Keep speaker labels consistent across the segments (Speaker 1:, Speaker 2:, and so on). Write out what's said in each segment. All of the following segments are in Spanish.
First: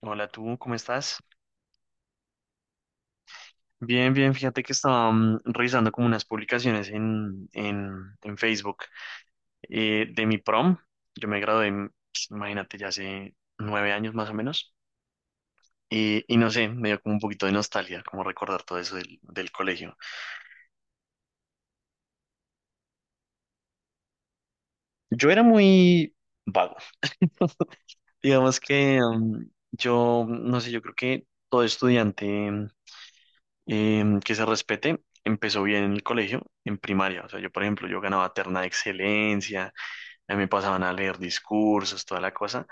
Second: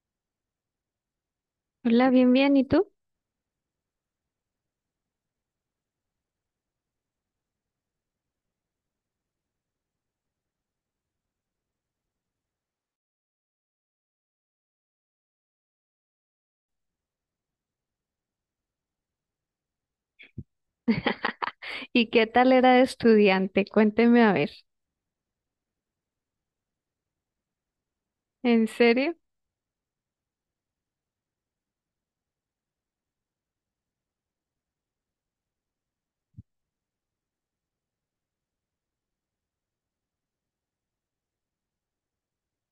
Speaker 1: Hola, tú, ¿cómo estás?
Speaker 2: Hola, bien, bien. ¿Y tú?
Speaker 1: Bien, bien, fíjate que estaba revisando como unas publicaciones en Facebook, de mi prom. Yo me gradué, pues, imagínate, ya hace 9 años más o menos. Y no sé, me dio como un poquito de nostalgia, como recordar todo eso del colegio.
Speaker 2: ¿Y qué tal era de estudiante? Cuénteme a ver.
Speaker 1: Yo era muy vago. Digamos
Speaker 2: ¿En
Speaker 1: que
Speaker 2: serio?
Speaker 1: no sé, yo creo que todo estudiante mm, que se respete empezó bien en el colegio, en primaria. O sea, yo, por ejemplo, yo ganaba terna de excelencia. A mí me pasaban a leer discursos, toda la cosa.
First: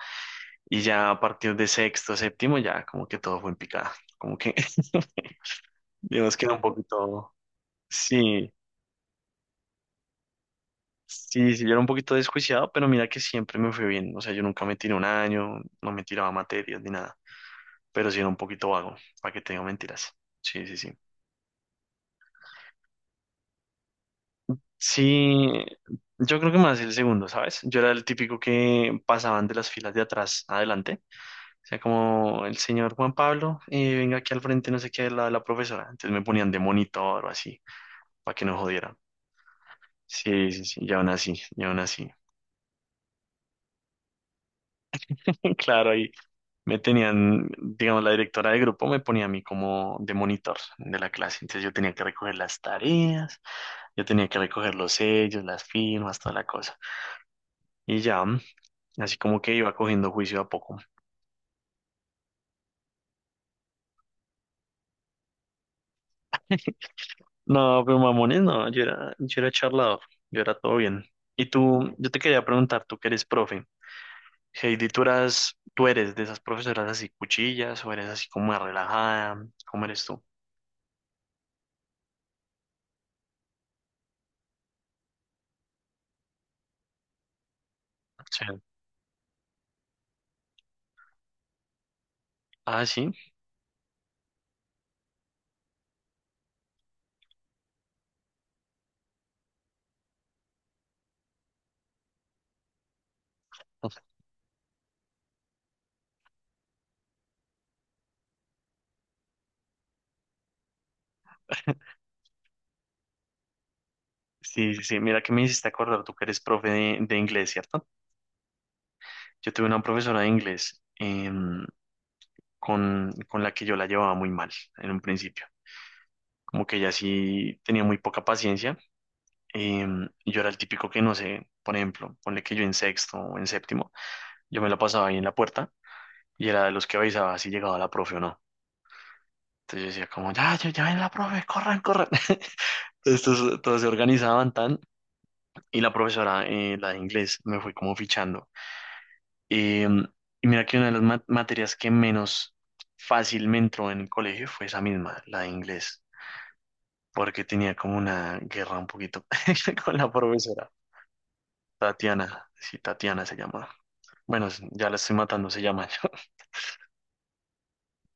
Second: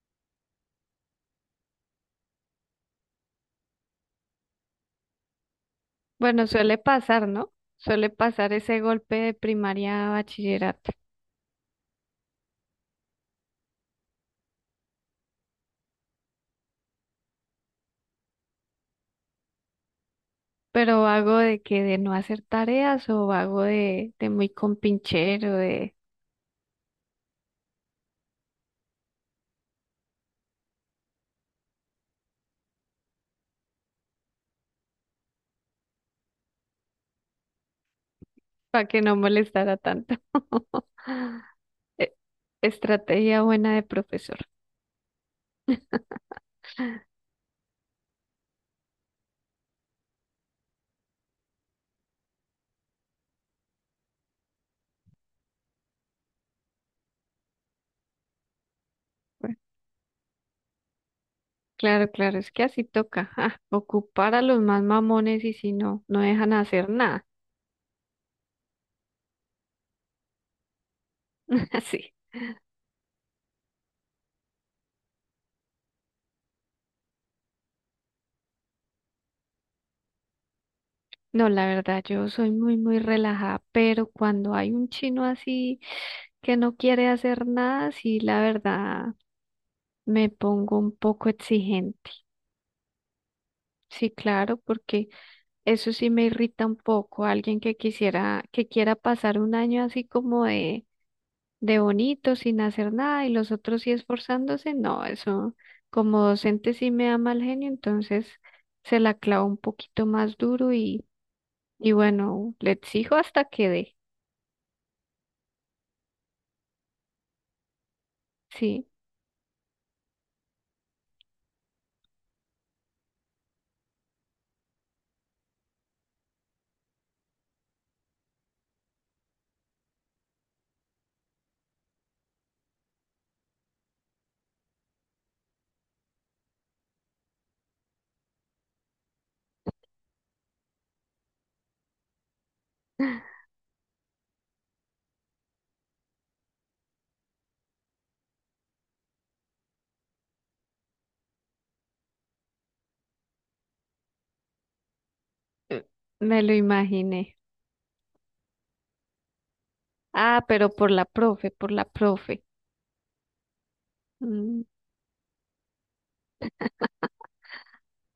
Speaker 1: Y ya a partir de sexto, séptimo, ya como que todo fue en picada. Como que, digamos que
Speaker 2: Bueno,
Speaker 1: era un
Speaker 2: suele pasar,
Speaker 1: poquito.
Speaker 2: ¿no? Suele
Speaker 1: Sí,
Speaker 2: pasar ese golpe de primaria a bachillerato.
Speaker 1: sí, sí, yo era un poquito desjuiciado, pero mira que siempre me fue bien. O sea, yo nunca me tiré un año, no me tiraba materias ni nada. Pero sí era un poquito vago, para que te digo mentiras. Sí, sí, sí.
Speaker 2: Pero vago de que de no hacer tareas o vago de muy
Speaker 1: Sí,
Speaker 2: compinchero, de
Speaker 1: yo creo que más el segundo, ¿sabes? Yo era el típico que pasaban de las filas de atrás adelante, sea, como el señor Juan Pablo, venga aquí al frente, no sé qué, al lado de la profesora. Entonces me ponían de monitor o así, para que no
Speaker 2: para
Speaker 1: jodieran.
Speaker 2: que no molestara tanto.
Speaker 1: Sí, sí, sí, y aún así, y aún así.
Speaker 2: E- Estrategia buena de profesor.
Speaker 1: Claro, ahí me tenían, digamos, la directora de grupo me ponía a mí como de monitor de la clase. Entonces yo tenía que recoger las tareas, yo tenía que recoger los sellos, las firmas, toda la cosa. Y ya, así como que
Speaker 2: Bueno,
Speaker 1: iba cogiendo juicio a poco.
Speaker 2: claro, claro, es que así toca. Ah, ocupar a los más mamones y si no, no dejan hacer nada.
Speaker 1: No, pero mamones, no, yo era charlador, yo era todo bien. Y tú, yo
Speaker 2: Así.
Speaker 1: te quería preguntar, tú que eres profe. Heidi, tú eras, tú eres de esas profesoras así cuchillas o eres así como más relajada, ¿cómo eres tú?
Speaker 2: No, la verdad, yo soy muy relajada, pero cuando hay un chino así que no quiere hacer nada, sí, la
Speaker 1: Sí.
Speaker 2: verdad, me pongo un poco exigente.
Speaker 1: Ah, sí.
Speaker 2: Sí, claro, porque eso sí me irrita un poco. Alguien que que quiera pasar un año así como de bonito, sin hacer nada, y los otros sí esforzándose, no, eso como docente sí me da mal genio, entonces se la clavo un poquito más duro y bueno, le exijo hasta que dé,
Speaker 1: Sí, sí, sí. Mira que me hiciste acordar, tú que eres profe de inglés, ¿cierto?
Speaker 2: sí.
Speaker 1: Yo tuve una profesora de inglés, con la que yo la llevaba muy mal en un principio. Como que ella sí tenía muy poca paciencia. Y yo era el típico que no sé, por ejemplo, ponle que yo en sexto o en séptimo, yo me la pasaba ahí en la puerta y era de los que avisaba si llegaba la profe o no. Entonces yo decía como, ya, ya, ya ven la profe, corran, corran. Estos todos se organizaban tan, y la profesora, la de inglés, me fue como fichando. Eh, y mira que una de las materias que menos fácil me entró en el colegio fue esa misma, la de
Speaker 2: Eh,
Speaker 1: inglés,
Speaker 2: Me lo imaginé.
Speaker 1: porque tenía como una guerra un poquito con la
Speaker 2: Ah, pero
Speaker 1: profesora,
Speaker 2: por la profe, por la profe.
Speaker 1: Tatiana, sí, Tatiana se llama. Bueno,
Speaker 2: Mm,
Speaker 1: ya la estoy matando, se llama.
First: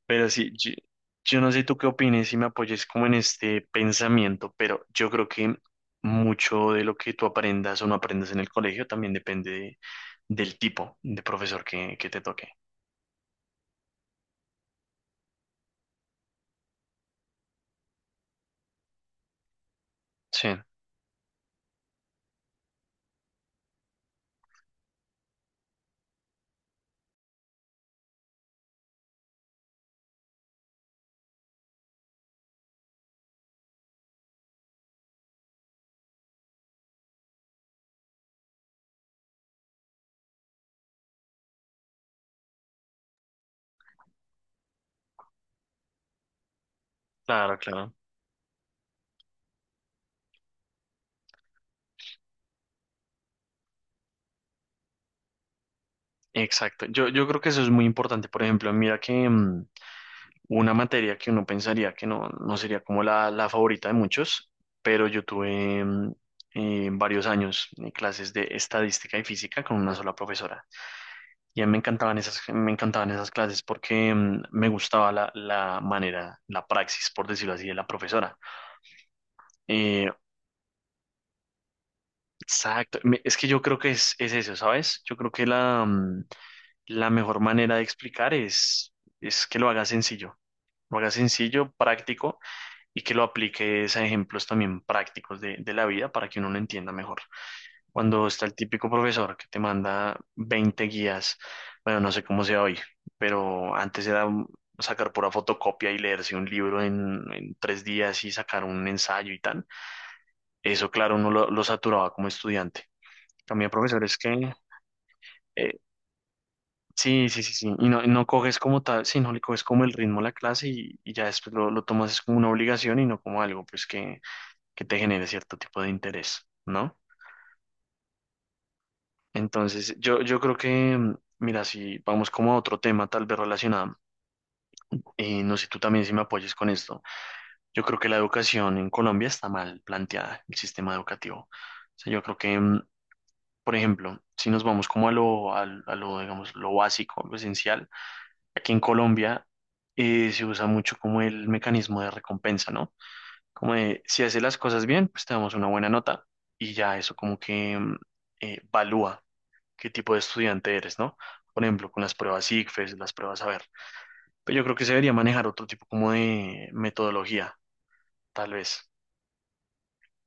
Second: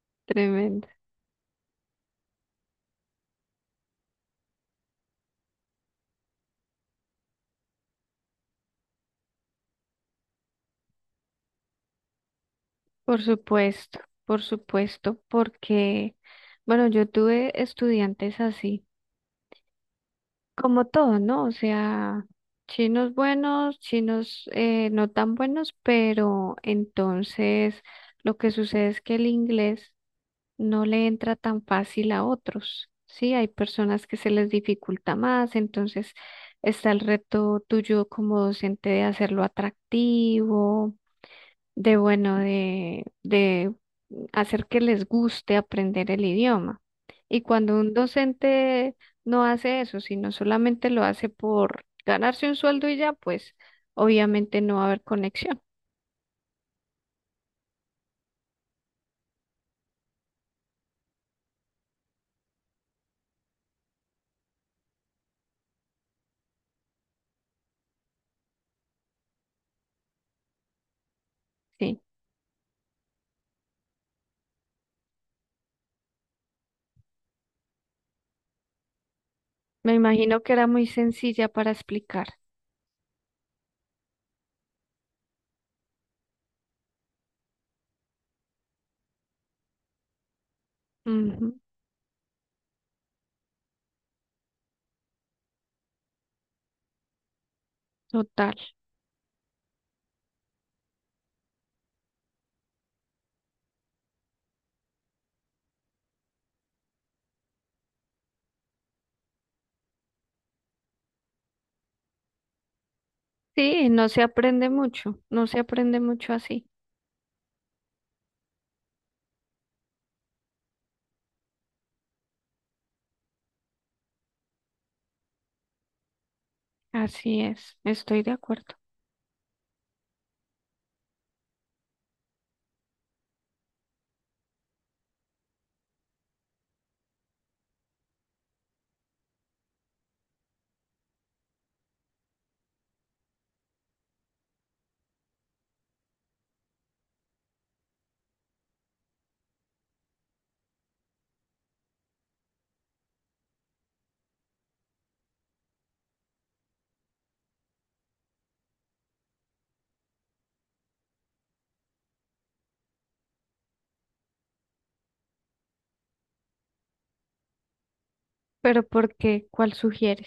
Speaker 1: Pero sí, yo,
Speaker 2: tremendo.
Speaker 1: yo no sé tú qué opines y me apoyes como en este pensamiento, pero yo creo que mucho de lo que tú aprendas o no aprendas en el colegio también depende del tipo de profesor que te toque.
Speaker 2: Por supuesto, por supuesto, porque, bueno, yo tuve estudiantes así,
Speaker 1: Sí,
Speaker 2: como todo, ¿no? O sea, chinos buenos, chinos no tan buenos, pero entonces lo que sucede es que el inglés no le entra tan fácil a otros, ¿sí? Hay personas que se les dificulta más, entonces está el reto tuyo como docente de hacerlo atractivo, de bueno, de hacer que les guste aprender el idioma. Y
Speaker 1: claro,
Speaker 2: cuando
Speaker 1: claro.
Speaker 2: un docente no hace eso, sino solamente lo hace por ganarse un sueldo y ya, pues obviamente no va a haber conexión,
Speaker 1: Exacto. Yo creo que eso es muy importante. Por ejemplo, mira que una materia que uno pensaría que no, no sería como la favorita de muchos, pero yo tuve varios años, clases de estadística y física con una sola profesora. Y a mí
Speaker 2: ¿sí?
Speaker 1: me encantaban esas clases porque me gustaba la manera, la praxis, por decirlo así, de la profesora.
Speaker 2: Me
Speaker 1: Eh,
Speaker 2: imagino que era muy sencilla para explicar.
Speaker 1: exacto. Es que yo creo que es eso, ¿sabes? Yo creo que la mejor manera de explicar es que lo hagas
Speaker 2: Ujú,
Speaker 1: sencillo, práctico y que lo apliques a ejemplos también prácticos de la vida para que uno lo entienda mejor. Cuando está
Speaker 2: total.
Speaker 1: el típico profesor que te manda 20 guías, bueno, no sé cómo sea hoy, pero antes era sacar pura fotocopia y leerse un libro en 3 días y sacar un ensayo y tal. Eso, claro, uno lo saturaba como estudiante. También
Speaker 2: Sí, no
Speaker 1: profesores
Speaker 2: se
Speaker 1: que,
Speaker 2: aprende mucho, no se
Speaker 1: eh,
Speaker 2: aprende mucho así.
Speaker 1: sí, sí, sí, sí, y no, no coges como tal, sí, no le coges como el ritmo a la clase y ya después lo tomas es como una obligación y no como algo, pues, que te genere cierto tipo de interés, ¿no?
Speaker 2: Así es, estoy de acuerdo.
Speaker 1: Entonces, yo creo que, mira, si vamos como a otro tema tal vez relacionado, no sé tú también si me apoyes con esto, yo creo que la educación en Colombia está mal planteada, el sistema educativo. O sea, yo creo que, por ejemplo, si nos vamos como a lo, a, lo, digamos, lo básico, lo esencial, aquí en Colombia, se usa mucho como el mecanismo de recompensa, ¿no? Como de, si haces las cosas bien, pues te damos una buena nota y ya eso como que valúa qué tipo de estudiante eres, ¿no? Por ejemplo, con las pruebas ICFES, las pruebas a ver. Pero yo creo que se debería manejar otro tipo como de metodología, tal
Speaker 2: Pero
Speaker 1: vez.
Speaker 2: ¿por qué? ¿Cuál sugieres?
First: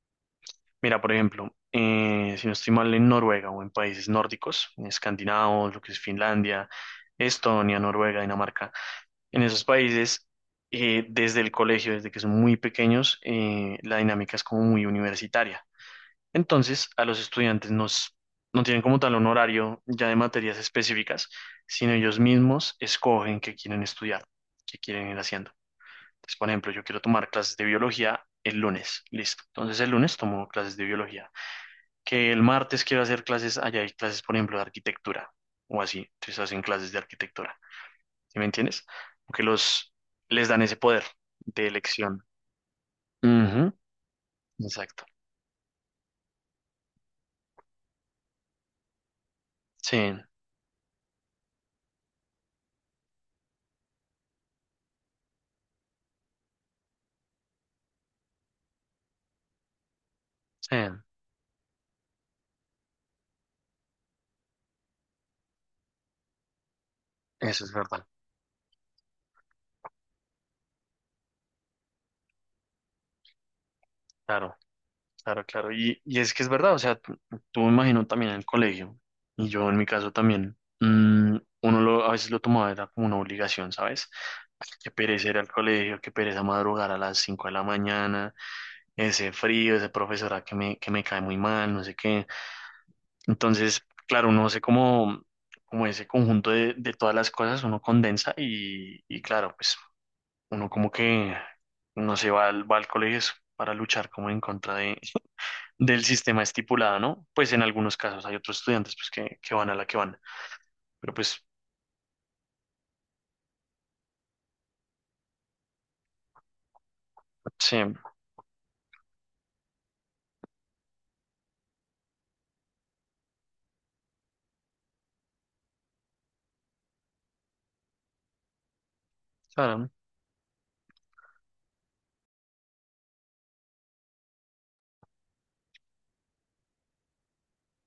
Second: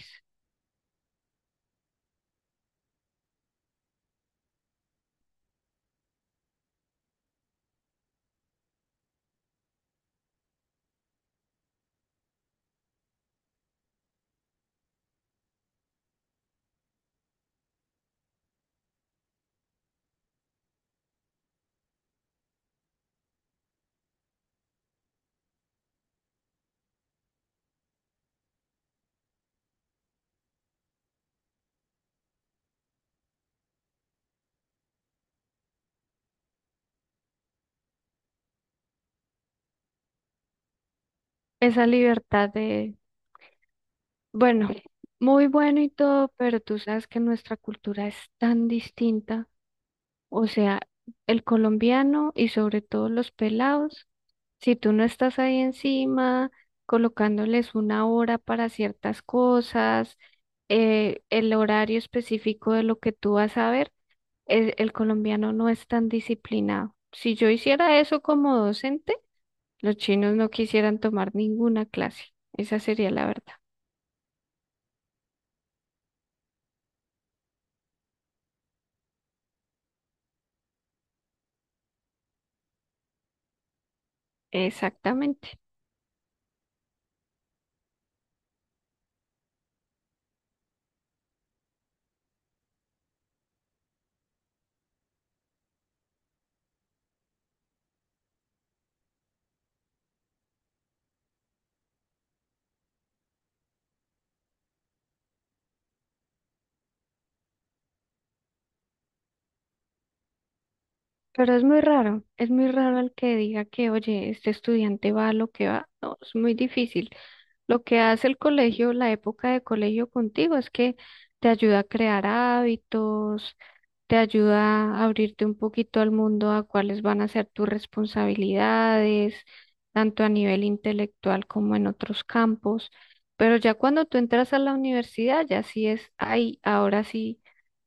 Speaker 1: Mira, por ejemplo, si no estoy mal en Noruega o en países nórdicos, en escandinavos, lo que es Finlandia, Estonia, Noruega, Dinamarca, en esos países, desde el colegio, desde que son muy pequeños, la dinámica es como muy universitaria. Entonces, a los estudiantes nos, no tienen como tal un horario ya de materias específicas, sino ellos mismos escogen qué quieren estudiar, qué quieren ir haciendo. Entonces, por ejemplo, yo quiero tomar clases de biología el lunes, listo. Entonces, el lunes tomo clases de biología. Que el martes quiero hacer clases, allá hay clases, por ejemplo, de arquitectura o así. Entonces, hacen clases de arquitectura. ¿Sí me entiendes? Porque les dan ese poder de
Speaker 2: Esa
Speaker 1: elección.
Speaker 2: libertad de,
Speaker 1: Ujú,
Speaker 2: bueno,
Speaker 1: exacto.
Speaker 2: muy bueno y todo, pero tú sabes que nuestra cultura es tan distinta.
Speaker 1: Sí,
Speaker 2: O sea, el colombiano y sobre todo los pelados, si tú no estás ahí encima, colocándoles una hora para ciertas cosas,
Speaker 1: sí,
Speaker 2: el horario específico de lo que tú vas a ver el colombiano no es tan disciplinado. Si yo
Speaker 1: eso es
Speaker 2: hiciera
Speaker 1: verdad.
Speaker 2: eso como docente, los chinos no quisieran tomar ninguna clase. Esa sería la verdad.
Speaker 1: Claro. Claro, claro. Y es que es verdad, o sea, tú me imagino también en el colegio, y yo en mi caso también, uno lo, a veces lo tomaba era como una obligación, ¿sabes? Ay, qué pereza ir al
Speaker 2: Exactamente.
Speaker 1: colegio, qué pereza madrugar a las 5 de la mañana, ese frío, ese profesora que me cae muy mal, no sé qué. Entonces, claro, uno hace como, como ese conjunto de todas las cosas, uno condensa y claro, pues uno como que no se va al colegio es para luchar como en contra del sistema estipulado, ¿no? Pues en algunos casos hay otros estudiantes pues que van a la que van, pero pues
Speaker 2: Pero es muy raro el que diga que, oye, este estudiante va a lo que va. No, es muy difícil.
Speaker 1: sí,
Speaker 2: Lo que hace el colegio, la época de colegio contigo, es que te ayuda a crear hábitos, te ayuda a abrirte un poquito al mundo a cuáles van a ser tus responsabilidades,
Speaker 1: claro,
Speaker 2: tanto a nivel intelectual como en otros campos. Pero ya cuando tú entras a la universidad, ya sí es, ay, ahora sí,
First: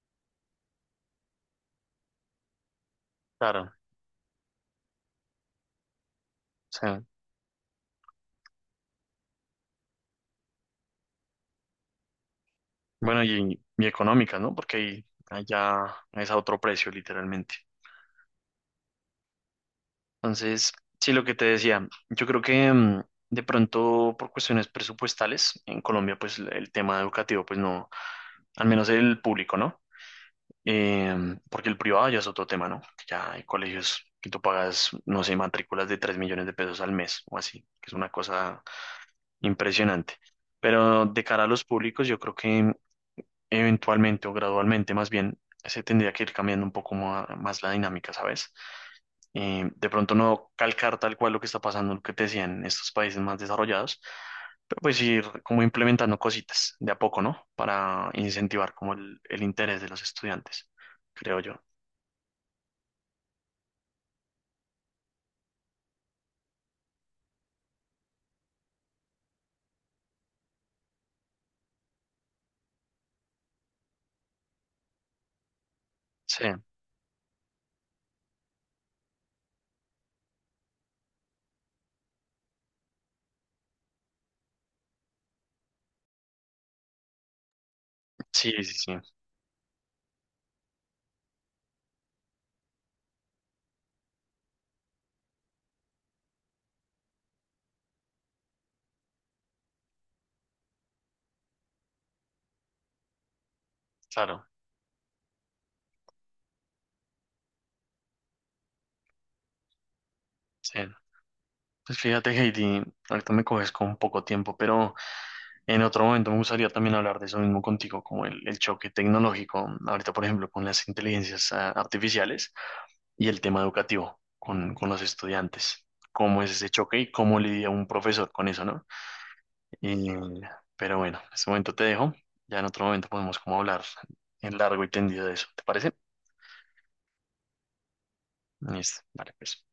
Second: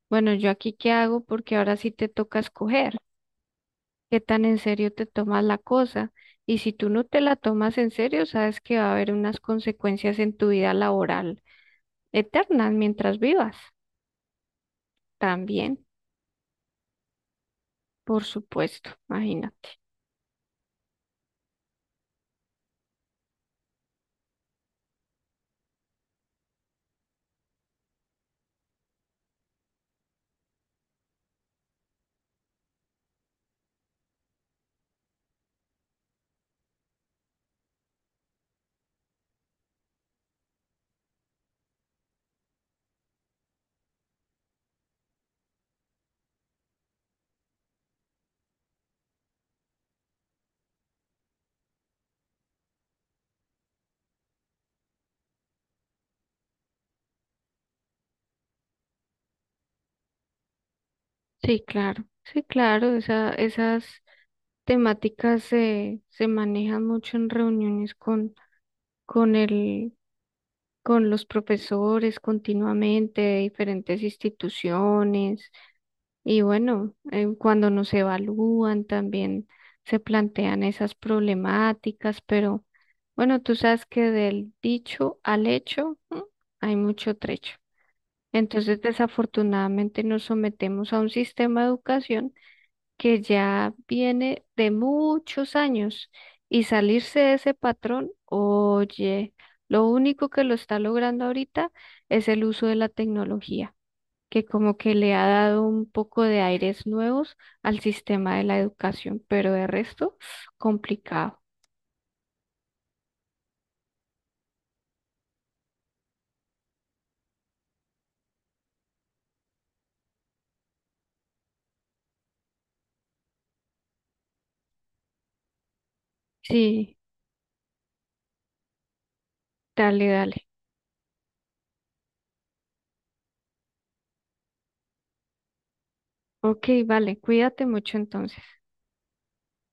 Speaker 2: bueno, ¿yo aquí qué hago? Porque ahora sí te toca escoger
Speaker 1: claro,
Speaker 2: qué tan en serio te tomas la cosa. Y si
Speaker 1: sí,
Speaker 2: tú no te la tomas en serio, sabes que va a haber unas consecuencias en tu vida laboral eternas mientras
Speaker 1: bueno,
Speaker 2: vivas.
Speaker 1: y económicas, ¿no? Porque ahí
Speaker 2: También,
Speaker 1: allá es a otro precio, literalmente.
Speaker 2: por supuesto, imagínate.
Speaker 1: Entonces, sí, lo que te decía, yo creo que de pronto por cuestiones presupuestales, en Colombia pues el tema educativo pues no, al menos el público, ¿no? Em, porque el privado ya es otro tema, ¿no? Que ya hay colegios que tú pagas, no sé, matrículas de 3 millones de pesos al mes o así, que es una cosa impresionante. Pero de cara a los públicos, yo creo que eventualmente o gradualmente más bien se tendría que ir cambiando un poco más, la dinámica, ¿sabes? Em, de pronto no calcar tal cual lo que está pasando, lo que te decían en estos países más desarrollados, pero pues ir como implementando cositas de a poco, ¿no? Para incentivar como el interés de los estudiantes, creo yo.
Speaker 2: Sí, claro, sí, claro, esa, esas temáticas se manejan mucho en reuniones con el, con los profesores continuamente de diferentes instituciones. Y
Speaker 1: Sí,
Speaker 2: bueno, cuando nos evalúan también se plantean esas problemáticas, pero bueno, tú sabes que del dicho al hecho, ¿m? Hay mucho trecho.
Speaker 1: sí, sí,
Speaker 2: Entonces,
Speaker 1: sí,
Speaker 2: desafortunadamente nos sometemos a un sistema de educación que ya viene de muchos años y salirse de ese patrón, oye, lo único que lo está logrando ahorita es el uso de la tecnología que
Speaker 1: claro,
Speaker 2: como que le ha dado un poco de aires nuevos al sistema de la educación, pero de resto,
Speaker 1: sí.
Speaker 2: complicado.
Speaker 1: Pues fíjate, Heidi, ahorita me coges con poco tiempo, pero en otro momento me gustaría también hablar de eso mismo contigo, como el choque tecnológico, ahorita por ejemplo con las inteligencias artificiales y el tema educativo con los estudiantes, cómo es ese
Speaker 2: Sí,
Speaker 1: choque y cómo lidia un profesor con eso, ¿no?
Speaker 2: dale,
Speaker 1: Y-
Speaker 2: dale.
Speaker 1: pero bueno, en este momento te dejo, ya en otro momento podemos como hablar en largo y tendido de eso, ¿te parece?
Speaker 2: Ok, vale, cuídate mucho entonces.
Speaker 1: Listo, vale, pues.